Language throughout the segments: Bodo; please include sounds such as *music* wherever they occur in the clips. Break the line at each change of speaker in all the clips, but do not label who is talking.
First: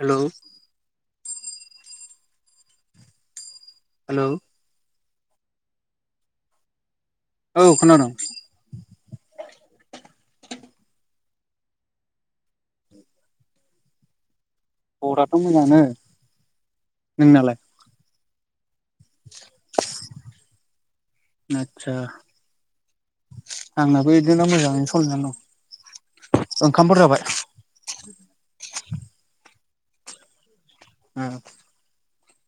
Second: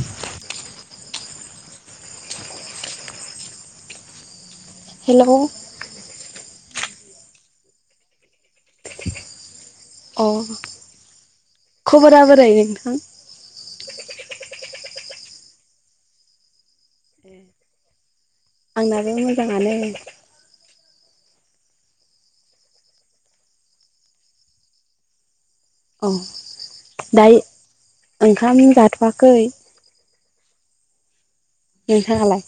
हेल' हेलौ
हेल'
औ खोनादोंं
अ खबरा बोरै नोंथां
खबराथ' मोजाङानो नोंनालाय
आंनाबो मोजाङानो
आतसा आंनाबो बिदिनो मोजाङैनो सलिनानै दं।
औ
ओंखामफोर जाबाय
दा ओंखाम जाथ' बागै
*unintelligible*
नोंथांङालाय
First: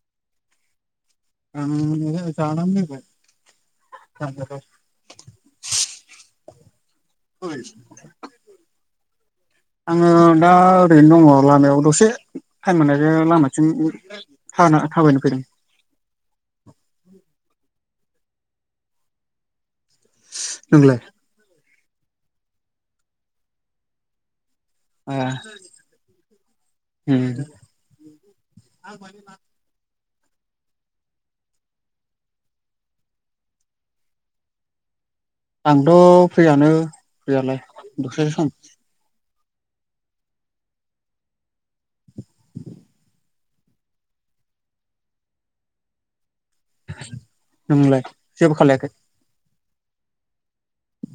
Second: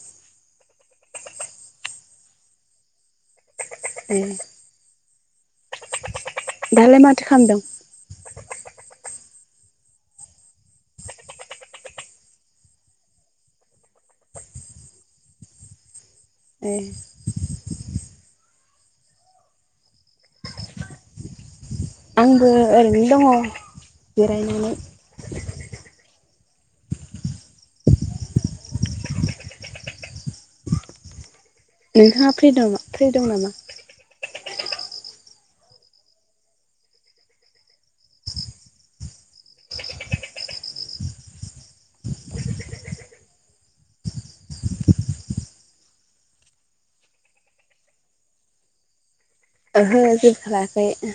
*unintelligible*
दालाइ माथो खालाम दों
आङो दा ओरैनो दङ लामायाव दसे टाइम मोननायजों लामाथिं थाना थाबायनो फैदों।
ए
नोंलाय
आंबो ओरैनो दङ' जिरायनानै
ए उम
नोंथाङा फ्रि दं फ्रि दं नामा?
आंथ' फ्रियानो दालाय दसे सम नोंलाय जेबो खालायाखै
ओहो जेबो खालायाखै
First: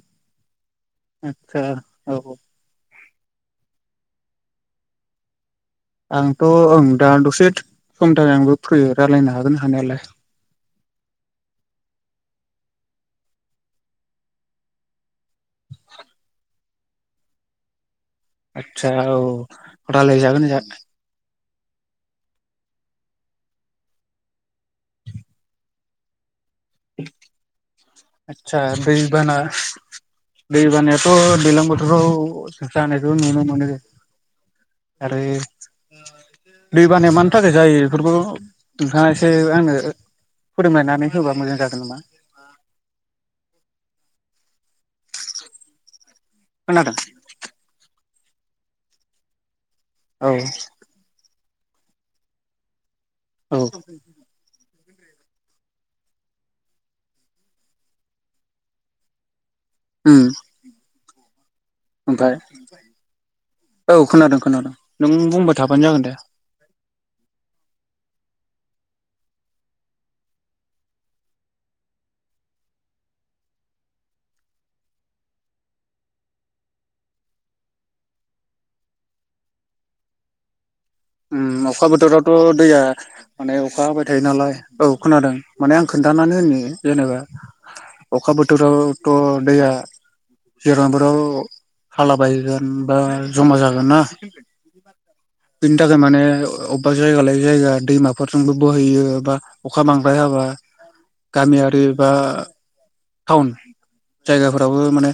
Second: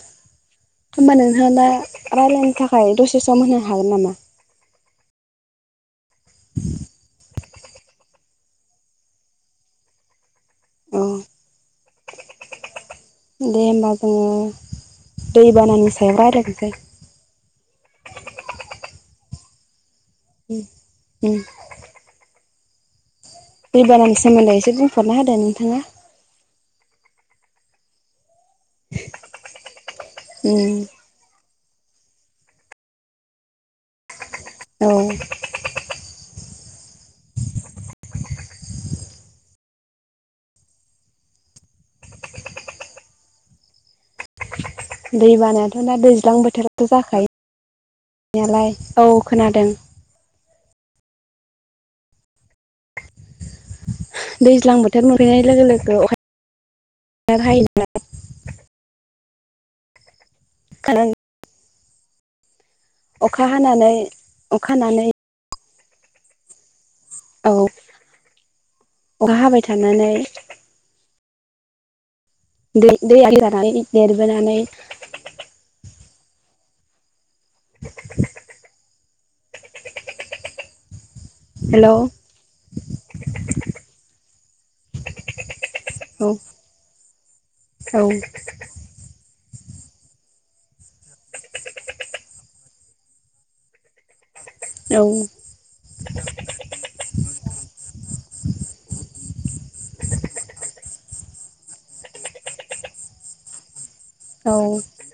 होनबा नोंथांआ
आदसा
दा
औ औ
रायलायनो थाखाय दसे सम होनो हागोन नामा?
आंथ' ओं दा दसे सम थाखाय आंबो फ्रि रायलायनो हागोन हानायालाय
औ दे होमबा जोङो दै बानानि सायाव रायलायनोसै
आतसा औ रायज्लाय जागोन
दैबानानि सोमोन्दै एसे बुंफोरना होदो नोंथाङा?
आतसा दैबाना दै
उम
बानायाथ' दैलां राव जानायखौ नुनो मोनो
औ
आरो दै बानाया मानि थाखाय जायो बेफोरखौ नोंथाङा एसे आंनो फोरोंलायनानै होबा मोजां जागोन नामा?
दै बानायाथ' दा दैज्लां बोथोरावाथ'
खोनादों
जाखायो। नायालाय औ खोनादों।
औ। औ।
दैज्लां बोथोर मोनफैनाय लोगो लोगो अखा हायो ना।
ओम।
*inaudible*
ओमफ्राय
अखा हानानै
औ खोनादों
अखा
खोनादों
हानानै
नों बुंबा थाबानो जागोन दे।
औ अखा हाबाय थानानै दै दै *unintelligible* देरबोनानै
ओम अखा
हेलौ
बोथोरावथ' दैया माने अखा हाबाय थायो नालाय औ खोनादों माने आं खोन्थानो
औ
मानो होनो जेनेबा
औ
अखा बोथोरावथ' दैया जिरांफोराव हाला बायगोन बा जमा जागोन ना।
औ।
बेनि थाखाय माने अबेबा जायगा लायै जायगा दैमाफोरजोंबो बोहैयो बा अखा बांद्राय हाबा गामियारि बा टाउन
औ
जायगाफोराबो माने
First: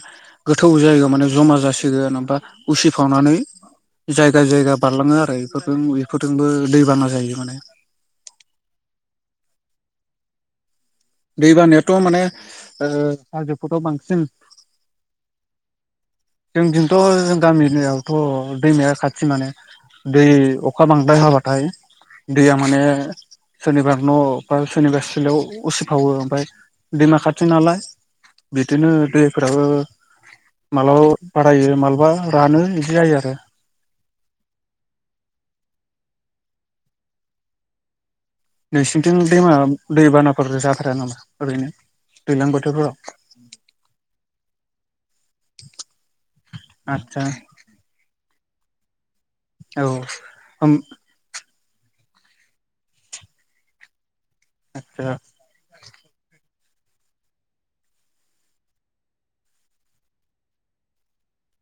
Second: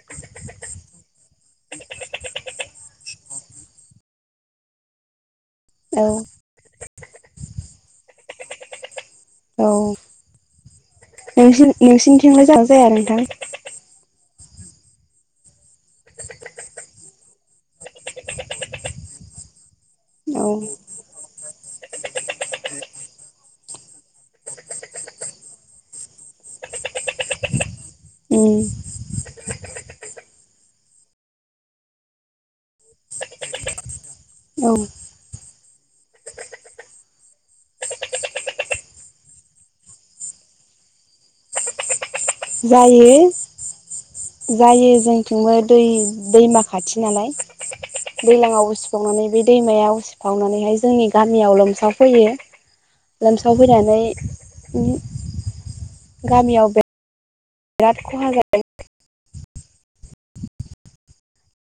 गोथौ जायगायाव माने जमा जासिगोन होनाबा उसिफावनानै जायगा जायगा बारलाङो आरो बेफोरजों
औ
बेफोरजोंबो दैबाना जायो माने
औ
दै
नोंसि
बानायाथ' माने
नोंसिनिथिं लाय जागोन ना
ओ
जाया नोंथां
हाजोफोराव बांसिन जोंनिथिंथ' जों गामिनियावथ' दैमाया खाथि माने दै
औ
अखा बांद्राय हाबाथाय दैया माने सोरनिबा न' बा सोरनिबा सिलायाव उसिफावो ओमफ्राय दैमा खाथि नालाय
उम
बिदिनो दैफोराबो माबलाबा बारायो मालाबा रानो बिदि जायो आरो।
औ
नोंसिनिथिं दैमा दैबानाफोर जाथारा नामा ओरैनो दैज्लां बोथोरफोराव
जायो जायो जोंथिंबो दै दैमा खाथि
आदसा
नालाय दैलाङाव उसिफावनानै बे
औ
दैमाया
होम
उसिफावनानैहाय जोंनि गामियाव लोमसाव साव फैयो लोमसाव फैनानै
आतसा
गामियाव बे बिराद खहा जादों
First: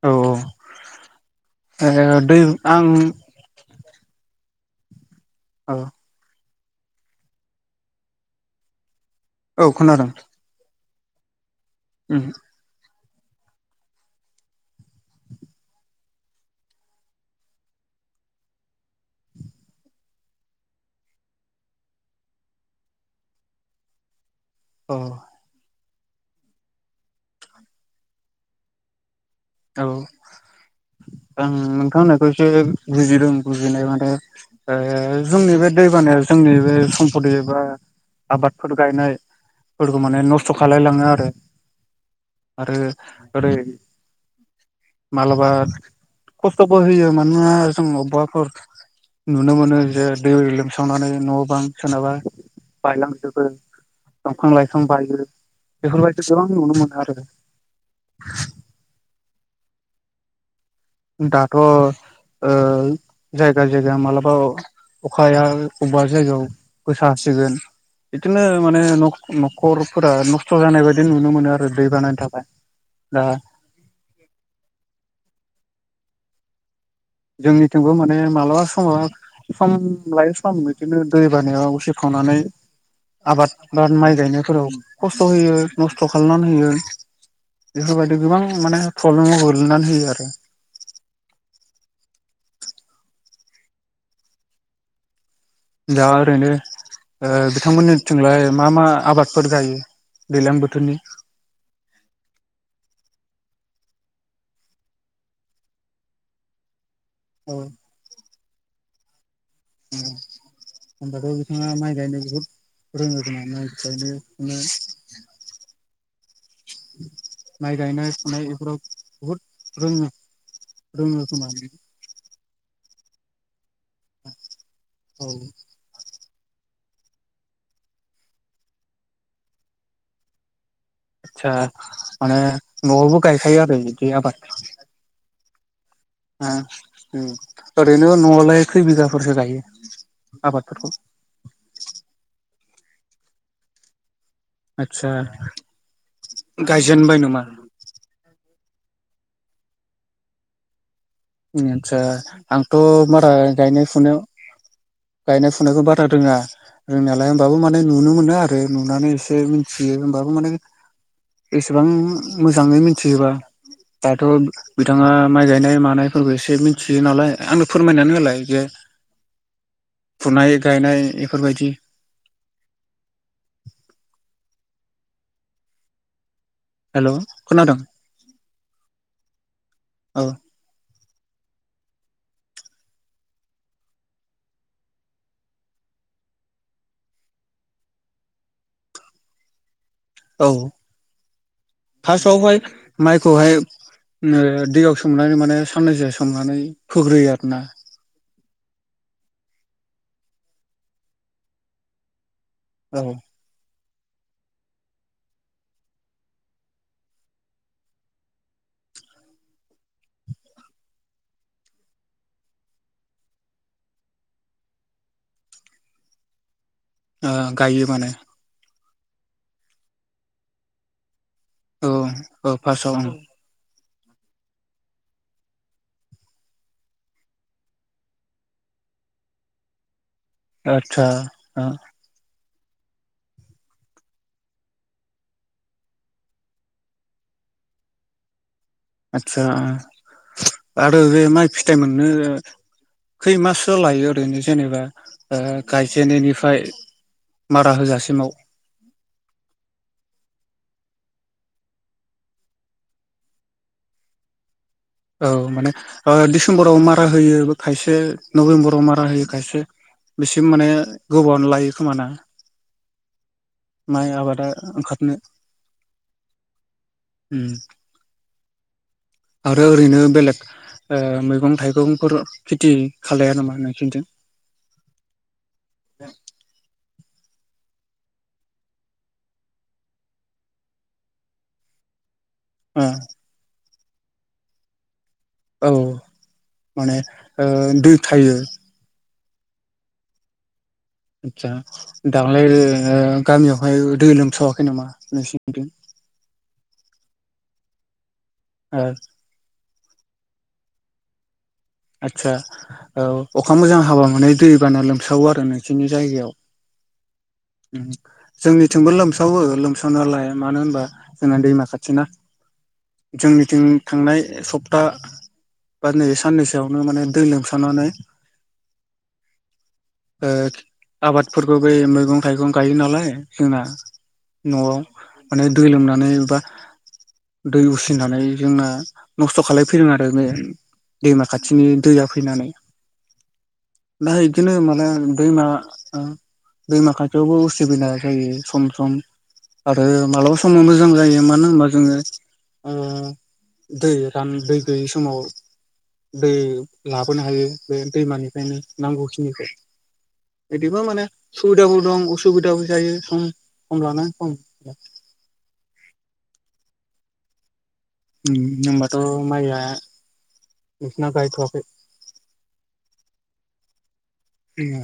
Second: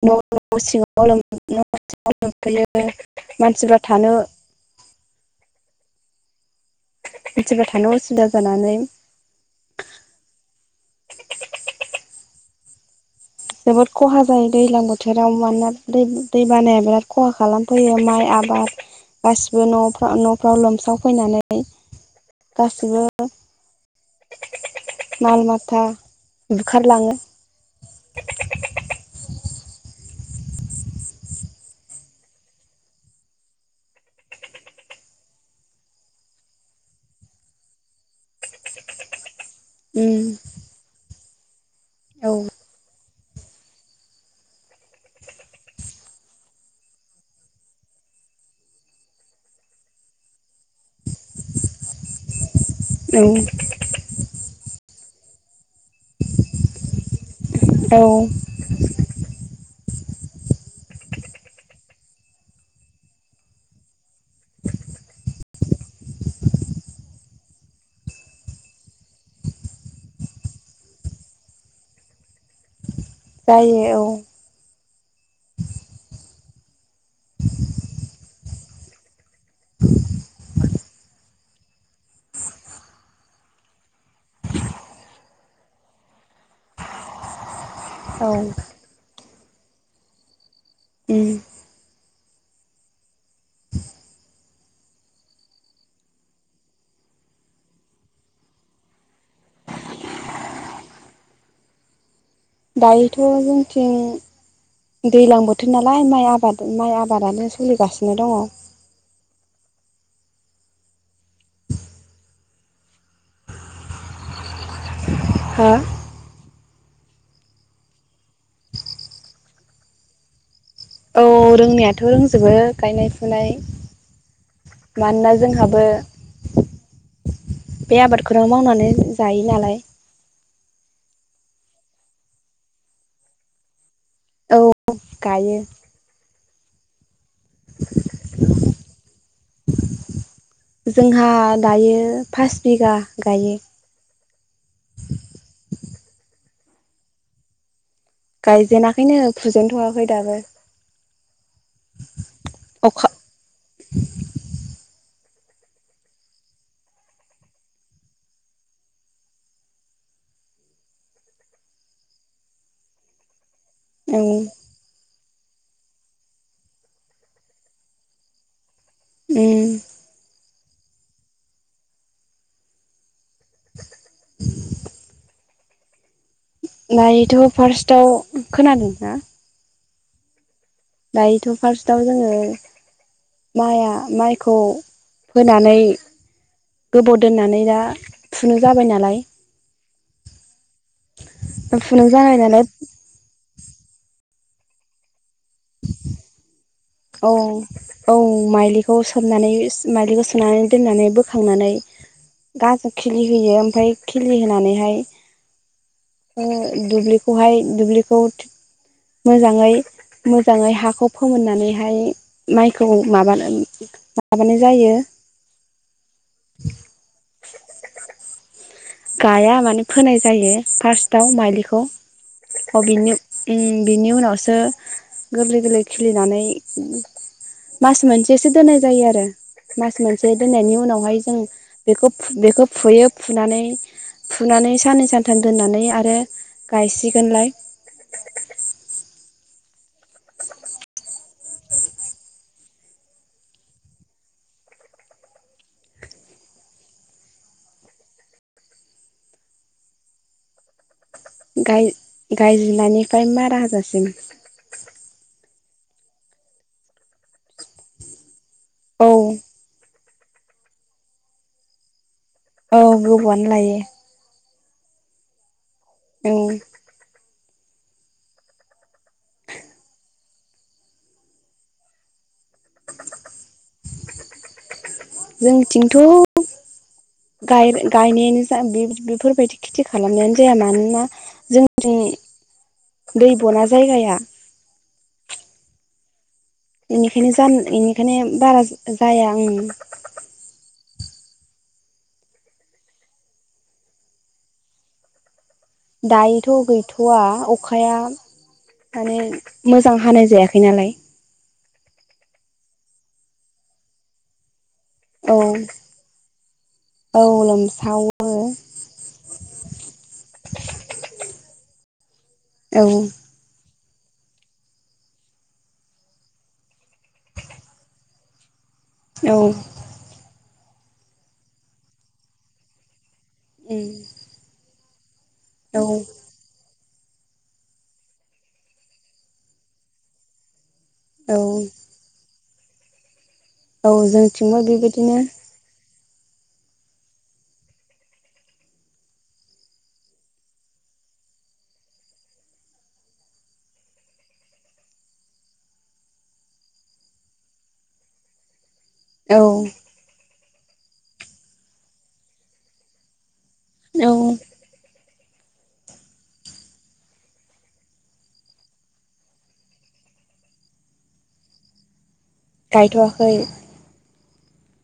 औ
न' सिङाव लोम न' सिङाव
औ दै आं
लोमफैयो मानसिफ्रा थानो
औ
मानसिफ्रा थानो उसुबिदा जानानै
औ खोनादोंं ओम
जोबोद खहा जायो दैज्लां बोथोराव मानोना दै दै बानाया बिराद खहा खालामफैयो माइ आ आबाद गासिबो न'फ्रा न'फ्राव लोमसाव फैनानै गासैबो
औ
माल माथा बुखारलाङो।
औ।
*inaudible*
आं नोंथां होननायखौसो बुजिदों बुजिनाय माने ओ जोंनि बे दैबानाया। जोंनि बे सम्पति एबा आबादफोर गायनाय फोरखौ माने
उम
नस्थ' खालायलाङो आरो।
औ
आरो आरो मालाबा खस्थ'बो होयो मानो ना जों अबबाफोर नुनो मोनो जे दै लोमसावनानै न' बां सोरनाबा बायलांजोबो
औ
दंफां लाइफां बायो बेफोरबायदि गोबां नुनो मोनो आरो
औ
दाथ' ओ जायगा जायगा मालाबा अ अखाया अबेबा जायगायाव गोसा हासिगोन बिदिनो माने नख - न'खरफोरा नस्थ' जानाय बादि नुनो मोनो आरो दै बानानि थाखाय दा
जायो औ
जोंनिथिंबो माने मालाबा समावहा सम लायै सम बिदिनो दै बानायाव उसिफावनानै आबादफोरा माइ गायनायफोराव खस्थ' होयो नस्थ' खालामनानै होयो बेफोरबायदि
औ
गोबां माने प्रब्लेमाव गोलैनानै होयो आरो
उम
दा आरैनो ओ बिथांमोननिथिंलाय मा मा आबादफोर गायो दैलां बोथोरनि
*inaudible* दायोथ' जोंथिं दैलां बोथोर नालाय माइ आबाद माइ आबाद बादानो
औ
सोलिगासिनो दङ' *inaudible*
होनबाथ' बिथाङा माइ गायनो बुहुद रोङो खोमा माइ गायनो फुनो
हो
माइ गायनाय फुनाय बेफोराव बुहुद रोङो रोङो
औ
खोमा
रोंनायाथ' रोंजोबो गायनाय फुनाय
औ
मानोना जोंहाबो बे आबादखौनो मावनानै जायो नालाय
आतसा माने नआवबो गायखायो आरो आबाद
औ गायो
*unintelligible* उम ओरैनो नआवलाय खै बिगाफोरसो गायो आबादफोरखौ
जोंहा दायो फास बिगा गायो
आदसा गायजेनबाय नामा
गायजेनाखैनो फुजेनथ'आखै दाबो
ओम आतसा आंथ'
अखा
बारा गायनाय फुनायाव गायनाय फुनायखौ बारा रोङा रोंनायालाय होमबाबो माने नुनो मोनो आरो नुनानै एसे मिनथियो बाबो माने एसेबां मोजाङै मिन्थिजोबा
औ
दाथ' बिथाङा माइ गायनाय मानाय फोरबो एसे मिथियो नालाय आंनो फोरमायनानै होलाय जे
उम
माइ गायनाय इफोरबायदि हेल'
नायोथ'
खोनादों
फार्स्टआव खोनादों ना
औ
दायोथ' फार्स्टआव जोङो माइआ माइखौ फोनानै गोबाव दोननानै दा फुनो जाबाय नालाय
औ
फुनो जाबाय
फार्स्टआवहाय
नालाय
माइखौहाय ओ दैयाव सोमनानै माने साननैसो सोमनानै
औ
फोग्रोयो आरो ना
औ माइलिखौ सोमनानै माइलिखौ सुनानै दोननानै बोखांनानै गाजा
औ ओ
खिलि होयो ओमफाय खिलि होनानैहाय ओ दुब्लिखौहाय दुब्लिखौ मोजाङै-मोजाङै हाखौ फोमोननानै हाय माइखौ माबानानै माबानाय जायो *inaudible*
गायो माने
गाया माने फोनाय जायो फार्स्टआव माइलिखौ
औ औ
अ
फार्स्टआव
बिनि
ओं
बिनि उनावसो गोरलै गोरलै खिलिनानै मास मोनसेसो दोननाय जायो आरो म मोनसे जे दोननायनि
आदसा
उनावहाय जों
ओ
बेखौ बेखौ फुयो फुनानै फुनानै साननै सानथाम दोननानै आरो गायसिगोनलाय *unintelligible*
आदसा आरो बे माइ फिथाइ मोननो खैमाससो लायो ओरैनो जेनेबा गायजेननायनिफ्राय मारा होजासिमाव
*inaudible* गायजनायनिफ्राय मा राहाजासिम
औ माने डिसेम्बराव मारा होयो खायसे नभेम्बराव मारा
औ
होयो खायसे बिसिम माने गोबावनो लायो खोमाना
औ गोबावआनो लायो
ओंखाराथनो
औ
उ आरो ओरैनो बेलेग मैगं थाइगंफोर खेथि खालाया नामा नों खिन्जों
जोंथिंथ' गायनायानो जा बेफोरबायदि खेथि खालामनायानो जाया मानोना जोंनि
ओ
दै बना जायगाया
औ माने
बेनिखायनो
ओ
ज
दै थायो
बेनिखायनो बारा जाया आं
आदसा दां्लाय गामियावहाय दै लोमसावाखै नामा नोंसिनिजों
दायोथ' गैथ'वा अखाया
ओ
माने मोजां हानाय जायाखै नालाय
आतसा औ अखा मोजां हाबा मोननाय दै गोबाना लोमसावो
औ
आरो नोंसिोरनि जायगायाव
औ लोमसावो
जोंनिथिंबो लोमसावो लोमसाव नालाय मानो होनबा जोंना दैमा खाथि
औ
जोंनिथिं थांनाय सप्ता बा नैबे साननैसो बेयावनो माने दै लोमसानानै
औ
आबादफोरखौबोै मैगं थाइगं गायो नालाय जोंना नआव माने दै
औ
लोमनानैबा दै उसिनानै जोंना नस्थ खालायफैदों आरो बे दैमा
औ
खाथिनि दैया फैनानै
औ
दा बिदिनो
जोंथिंबो
मालाय
बेबायदिनो
दैमा दै माखासेयावबो उसुबिदा जायो सम सम आरो मा्लाबा समाव मोजां जायो मानो होनबा जोङो दै रान दै गैयै समाव दै लाबोनो हायो बे दैमानिफ्रायनो
औ
नांगौखिनिखौ बिदिबा माने सुबिदाबो दं उसुबिदाबो जायो सम फन र
औ
न होनबाथ' माइ बिसना गायथवाखै
गायथवाखै
ए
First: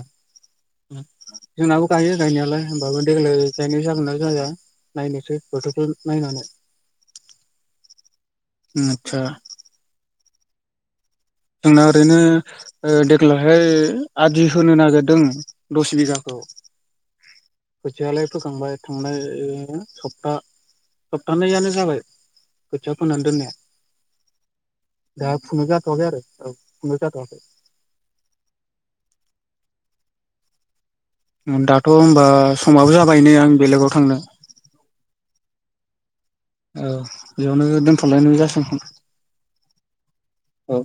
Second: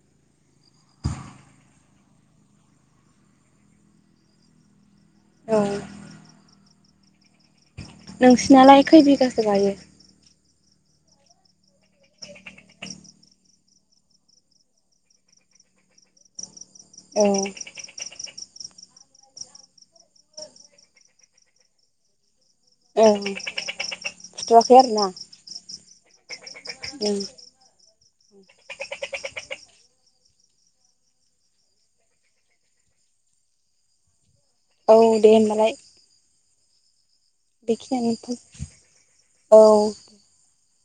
जोंनाबो गायो गायनायालाय होमबाबो देग्लाय गायनाय जागोनो ज जाया नायनोसै
औ
बोथोरखौ नायनानै
नोंसिनालाय खै
आदसा
बिगासो गायो?
जोंना ओरैनो ओ देग्लायहाय आदि होनो नागिरदों दस बिगाखौ। *inaudible*
उम।
खोथियालाय फोखांबाय थांनाय ओ सप्ता सप्थानैयानो जाबाय। खोथिया
औ
फोनानै दोननाया
फुथ'वाखै आरोना
दा फुनो जा थवाखै आरो औ फुनो
औ
जाथवाखै। ओम दाथ होनबा समाबो जाबाय नै आं बेलेगाव थांनो।
औ दे होनबालाय।
औ बेयावनो दोनथलायनाय जासि
औ
औ।